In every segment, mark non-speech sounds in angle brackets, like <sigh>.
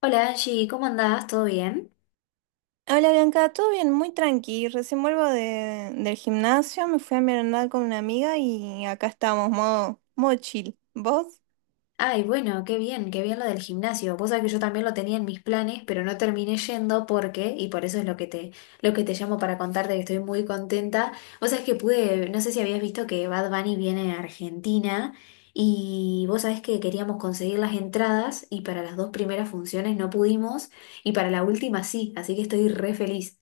Hola Angie, ¿cómo andás? ¿Todo bien? Hola Bianca, todo bien, muy tranqui. Recién vuelvo del gimnasio, me fui a merendar con una amiga y acá estamos, modo chill. ¿Vos? Ay, bueno, qué bien lo del gimnasio. Vos sabés que yo también lo tenía en mis planes, pero no terminé yendo porque, y por eso es lo que te llamo para contarte que estoy muy contenta. Vos sabés que pude, no sé si habías visto que Bad Bunny viene a Argentina y vos sabés que queríamos conseguir las entradas y para las dos primeras funciones no pudimos y para la última sí, así que estoy re feliz.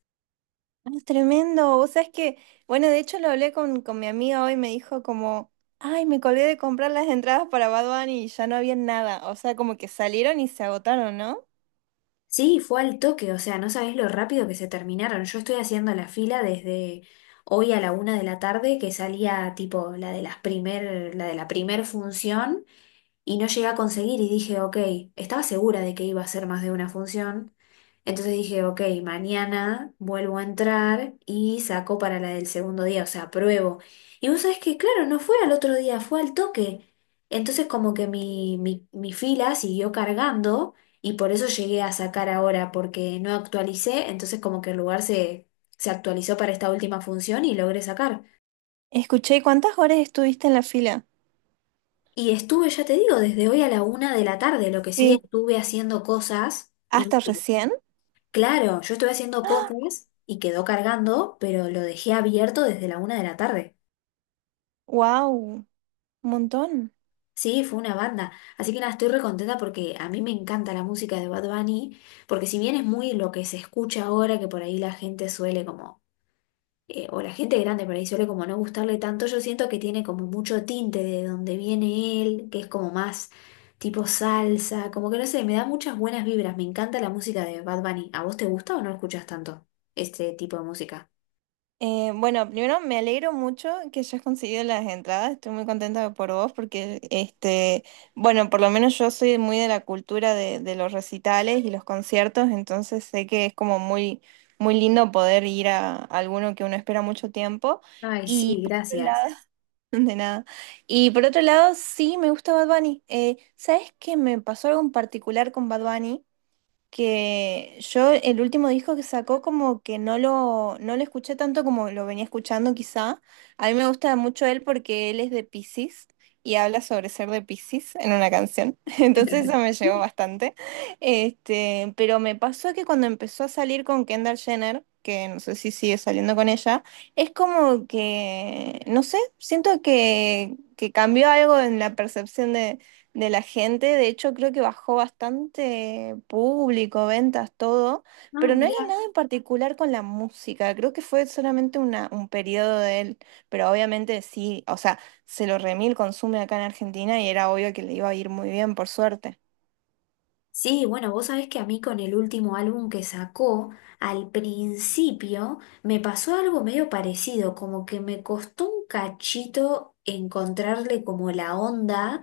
Ah, es tremendo. Vos sabés bueno, de hecho lo hablé con mi amiga hoy, me dijo como, ay, me colgué de comprar las entradas para Bad Bunny y ya no había nada. O sea, como que salieron y se agotaron, ¿no? Sí, fue al toque, o sea, no sabés lo rápido que se terminaron. Yo estoy haciendo la fila desde hoy a la una de la tarde, que salía tipo la de las primer, la de la primer función y no llegué a conseguir y dije, ok, estaba segura de que iba a ser más de una función, entonces dije, ok, mañana vuelvo a entrar y saco para la del segundo día, o sea, pruebo. Y vos sabés que, claro, no fue al otro día, fue al toque. Entonces como que mi fila siguió cargando y por eso llegué a sacar ahora, porque no actualicé, entonces como que el lugar se, se actualizó para esta última función y logré sacar. Escuché, ¿cuántas horas estuviste en la fila? Y estuve, ya te digo, desde hoy a la una de la tarde, lo que sí Sí. estuve haciendo cosas y ¿Hasta y recién? claro, yo estuve haciendo cosas y quedó cargando, pero lo dejé abierto desde la una de la tarde. ¡Wow! Un montón. Sí, fue una banda. Así que nada, estoy re contenta porque a mí me encanta la música de Bad Bunny, porque si bien es muy lo que se escucha ahora, que por ahí la gente suele como o la gente grande por ahí suele como no gustarle tanto, yo siento que tiene como mucho tinte de donde viene él, que es como más tipo salsa, como que no sé, me da muchas buenas vibras, me encanta la música de Bad Bunny. ¿A vos te gusta o no escuchas tanto este tipo de música? Bueno, primero me alegro mucho que hayas conseguido las entradas. Estoy muy contenta por vos porque, este, bueno, por lo menos yo soy muy de la cultura de los recitales y los conciertos, entonces sé que es como muy lindo poder ir a, alguno que uno espera mucho tiempo. Ay, Y sí, por otro gracias. lado, <laughs> de nada. Y por otro lado, sí me gusta Bad Bunny. ¿Sabes qué me pasó algo en particular con Bad Bunny? Que yo el último disco que sacó como que no lo escuché tanto como lo venía escuchando quizá. A mí me gusta mucho él porque él es de Piscis y habla sobre ser de Piscis en una canción. <laughs> Entonces eso me <laughs> llegó bastante. Este, pero me pasó que cuando empezó a salir con Kendall Jenner, que no sé si sigue saliendo con ella, es como que, no sé, siento que cambió algo en la percepción de la gente. De hecho, creo que bajó bastante público, ventas, todo, Ah, pero no era mirá. nada en particular con la música. Creo que fue solamente un periodo de él, pero obviamente sí, o sea, se lo remil consume acá en Argentina y era obvio que le iba a ir muy bien, por suerte. Sí, bueno, vos sabés que a mí con el último álbum que sacó, al principio me pasó algo medio parecido, como que me costó un cachito encontrarle como la onda,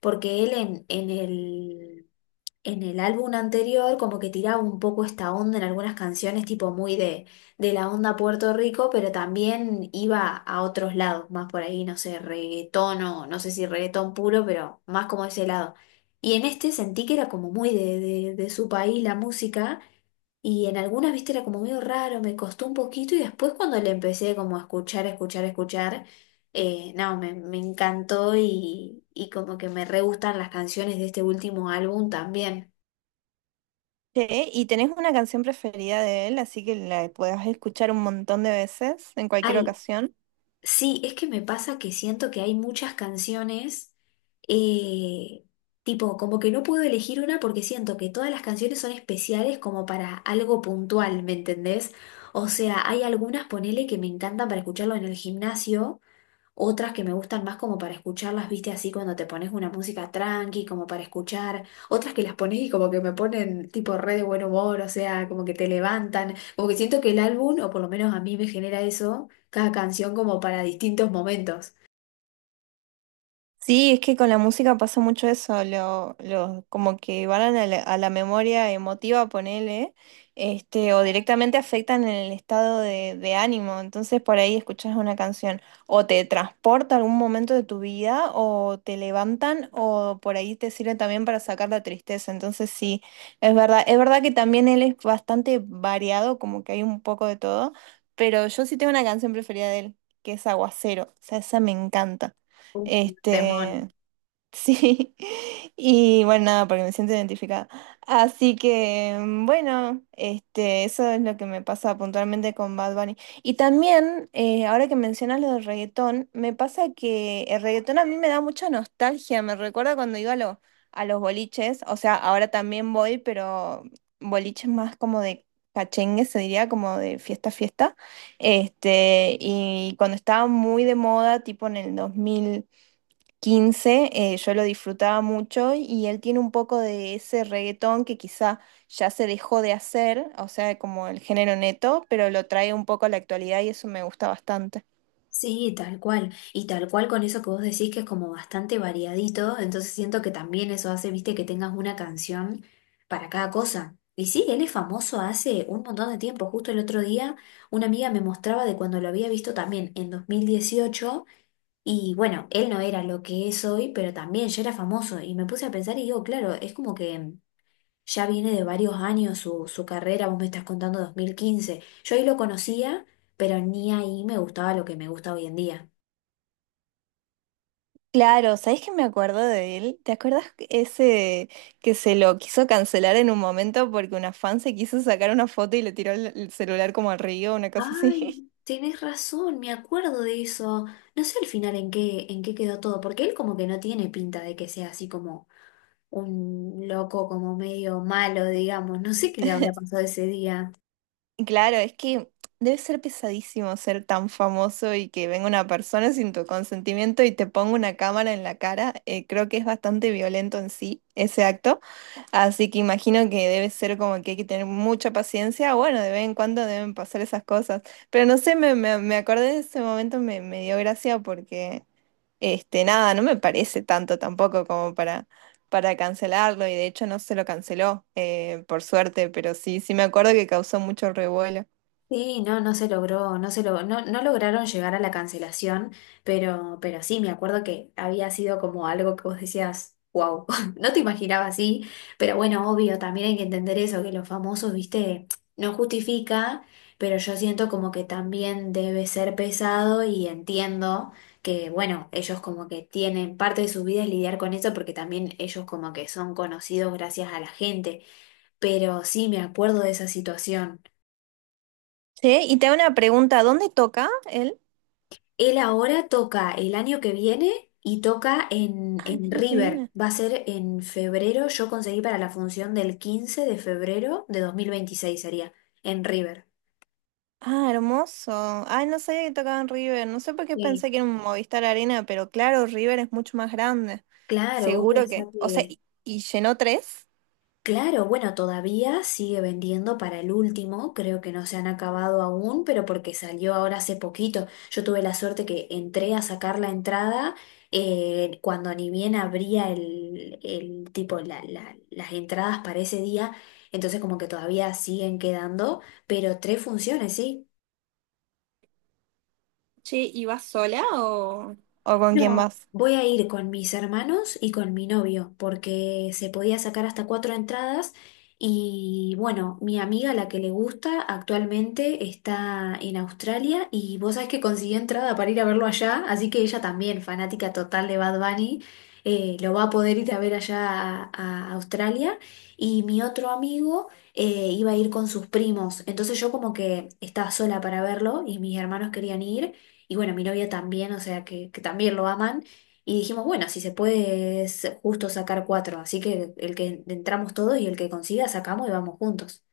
porque él en el en el álbum anterior como que tiraba un poco esta onda en algunas canciones, tipo muy de la onda Puerto Rico, pero también iba a otros lados, más por ahí, no sé, reggaetón o no sé si reggaetón puro, pero más como ese lado. Y en este sentí que era como muy de su país la música. Y en algunas, viste, era como medio raro, me costó un poquito y después cuando le empecé como a escuchar, escuchar, escuchar, no, me encantó y como que me re gustan las canciones de este último álbum también. Che, ¿y tenés una canción preferida de él, así que la podés escuchar un montón de veces, en cualquier Ay, ocasión? sí, es que me pasa que siento que hay muchas canciones, eh, tipo, como que no puedo elegir una porque siento que todas las canciones son especiales como para algo puntual, ¿me entendés? O sea, hay algunas, ponele, que me encantan para escucharlo en el gimnasio. Otras que me gustan más como para escucharlas, viste, así cuando te pones una música tranqui, como para escuchar. Otras que las pones y como que me ponen tipo re de buen humor, o sea, como que te levantan. Como que siento que el álbum, o por lo menos a mí me genera eso, cada canción como para distintos momentos. Sí, es que con la música pasa mucho eso, como que van a a la memoria emotiva, ponele, este, o directamente afectan en el estado de ánimo. Entonces por ahí escuchas una canción, o te transporta a algún momento de tu vida, o te levantan, o por ahí te sirve también para sacar la tristeza. Entonces sí, es verdad que también él es bastante variado, como que hay un poco de todo, pero yo sí tengo una canción preferida de él, que es Aguacero. O sea, esa me encanta. Un temón. Este, sí, <laughs> y bueno, nada, porque me siento identificada. Así que, mm, bueno, este, eso es lo que me pasa puntualmente con Bad Bunny. Y también, ahora que mencionas lo del reggaetón, me pasa que el reggaetón a mí me da mucha nostalgia, me recuerda cuando iba a los boliches, o sea, ahora también voy, pero boliches más como de cachengue, se diría, como de fiesta. Este, y cuando estaba muy de moda, tipo en el 2015 yo lo disfrutaba mucho y él tiene un poco de ese reggaetón que quizá ya se dejó de hacer, o sea, como el género neto, pero lo trae un poco a la actualidad y eso me gusta bastante. Sí, tal cual. Y tal cual con eso que vos decís que es como bastante variadito, entonces siento que también eso hace, viste, que tengas una canción para cada cosa. Y sí, él es famoso hace un montón de tiempo. Justo el otro día una amiga me mostraba de cuando lo había visto también en 2018 y bueno, él no era lo que es hoy, pero también ya era famoso. Y me puse a pensar y digo, claro, es como que ya viene de varios años su, su carrera, vos me estás contando 2015, yo ahí lo conocía, pero ni ahí me gustaba lo que me gusta hoy en día. Claro, ¿sabés que me acuerdo de él? ¿Te acuerdas ese que se lo quiso cancelar en un momento porque una fan se quiso sacar una foto y le tiró el celular como al río, una cosa Ay, así? tenés razón, me acuerdo de eso. No sé al final en qué quedó todo, porque él como que no tiene pinta de que sea así como un loco, como medio malo, digamos. No sé qué le <laughs> habrá pasado ese día. Claro, es que debe ser pesadísimo ser tan famoso y que venga una persona sin tu consentimiento y te ponga una cámara en la cara. Creo que es bastante violento en sí ese acto. Así que imagino que debe ser como que hay que tener mucha paciencia. Bueno, de vez en cuando deben pasar esas cosas. Pero no sé, me acordé de ese momento, me dio gracia porque este, nada, no me parece tanto tampoco como para cancelarlo y de hecho no se lo canceló, por suerte, pero sí, sí me acuerdo que causó mucho revuelo. Sí, no, no se logró, no se logró, no, no lograron llegar a la cancelación, pero sí, me acuerdo que había sido como algo que vos decías, wow, <laughs> no te imaginabas, así, pero bueno, obvio, también hay que entender eso, que los famosos, viste, no justifica, pero yo siento como que también debe ser pesado y entiendo que, bueno, ellos como que tienen parte de su vida es lidiar con eso, porque también ellos como que son conocidos gracias a la gente, pero sí, me acuerdo de esa situación. Sí, y te hago una pregunta, ¿dónde toca él? Él ahora toca el año que viene y toca en, Ah, el en año que River. viene. Va a ser en febrero. Yo conseguí para la función del 15 de febrero de 2026 sería, en River. Ah, hermoso. Ay, no sabía que tocaba en River, no sé por qué Sí. pensé que era un Movistar Arena, pero claro, River es mucho más grande. Claro, vos Seguro pensás que. O sea, que y llenó tres? claro, bueno, todavía sigue vendiendo para el último, creo que no se han acabado aún, pero porque salió ahora hace poquito. Yo tuve la suerte que entré a sacar la entrada cuando ni bien abría el tipo la- la- las entradas para ese día, entonces como que todavía siguen quedando, pero tres funciones, ¿sí? Che, ¿y vas sola o...? ¿O con quién No, vas? voy a ir con mis hermanos y con mi novio, porque se podía sacar hasta cuatro entradas y bueno, mi amiga, la que le gusta, actualmente está en Australia y vos sabés que consiguió entrada para ir a verlo allá, así que ella también, fanática total de Bad Bunny, lo va a poder ir a ver allá a Australia. Y mi otro amigo iba a ir con sus primos, entonces yo como que estaba sola para verlo y mis hermanos querían ir. Y bueno, mi novia también, o sea que también lo aman. Y dijimos, bueno, si se puede es justo sacar cuatro. Así que el que entramos todos y el que consiga sacamos y vamos juntos.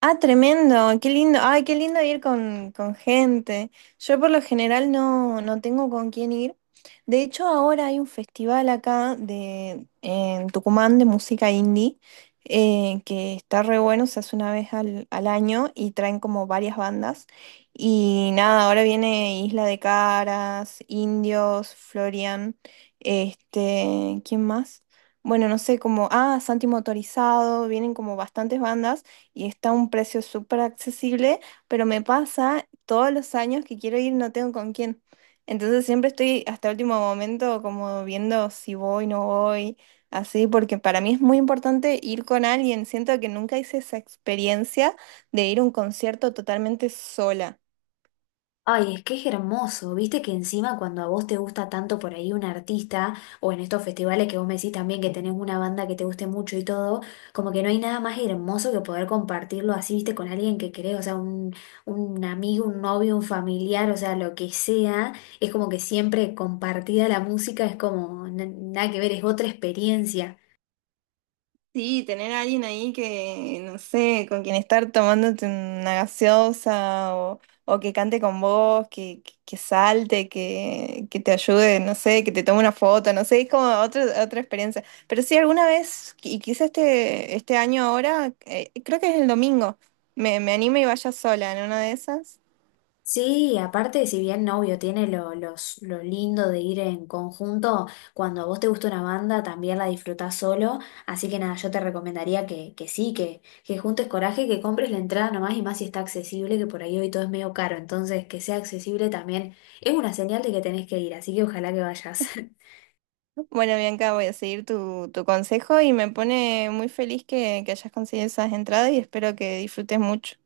Ah, tremendo, qué lindo. Ay, qué lindo ir con gente. Yo por lo general no tengo con quién ir, de hecho, ahora hay un festival acá en Tucumán de música indie que está re bueno, se hace una vez al año y traen como varias bandas. Y nada, ahora viene Isla de Caras, Indios, Florian, este, ¿quién más? Bueno, no sé, como, ah, Santi Motorizado, vienen como bastantes bandas y está a un precio súper accesible, pero me pasa todos los años que quiero ir, no tengo con quién. Entonces siempre estoy hasta último momento como viendo si voy, no voy, así, porque para mí es muy importante ir con alguien. Siento que nunca hice esa experiencia de ir a un concierto totalmente sola. Ay, es que es hermoso, viste que encima cuando a vos te gusta tanto por ahí un artista, o en estos festivales que vos me decís también que tenés una banda que te guste mucho y todo, como que no hay nada más hermoso que poder compartirlo así, viste, con alguien que querés, o sea, un amigo, un novio, un familiar, o sea, lo que sea, es como que siempre compartida la música es como na- nada que ver, es otra experiencia. Sí, tener a alguien ahí que, no sé, con quien estar tomándote una gaseosa o que cante con vos, que salte, que te ayude, no sé, que te tome una foto, no sé, es como otra experiencia. Pero sí, alguna vez, y quizá este año ahora, creo que es el domingo, me anime y vaya sola en una de esas. Sí, aparte, si bien novio tiene lo, los, lo lindo de ir en conjunto, cuando a vos te gusta una banda también la disfrutás solo, así que nada, yo te recomendaría que sí, que juntes coraje, que compres la entrada nomás y más si está accesible, que por ahí hoy todo es medio caro, entonces que sea accesible también es una señal de que tenés que ir, así que ojalá que vayas. <laughs> Bueno, Bianca, voy a seguir tu consejo y me pone muy feliz que hayas conseguido esas entradas y espero que disfrutes mucho.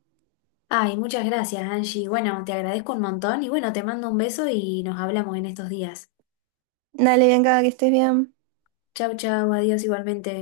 Ay, muchas gracias, Angie. Bueno, te agradezco un montón y bueno, te mando un beso y nos hablamos en estos días. Dale, Bianca, que estés bien. Chau, chau, adiós igualmente.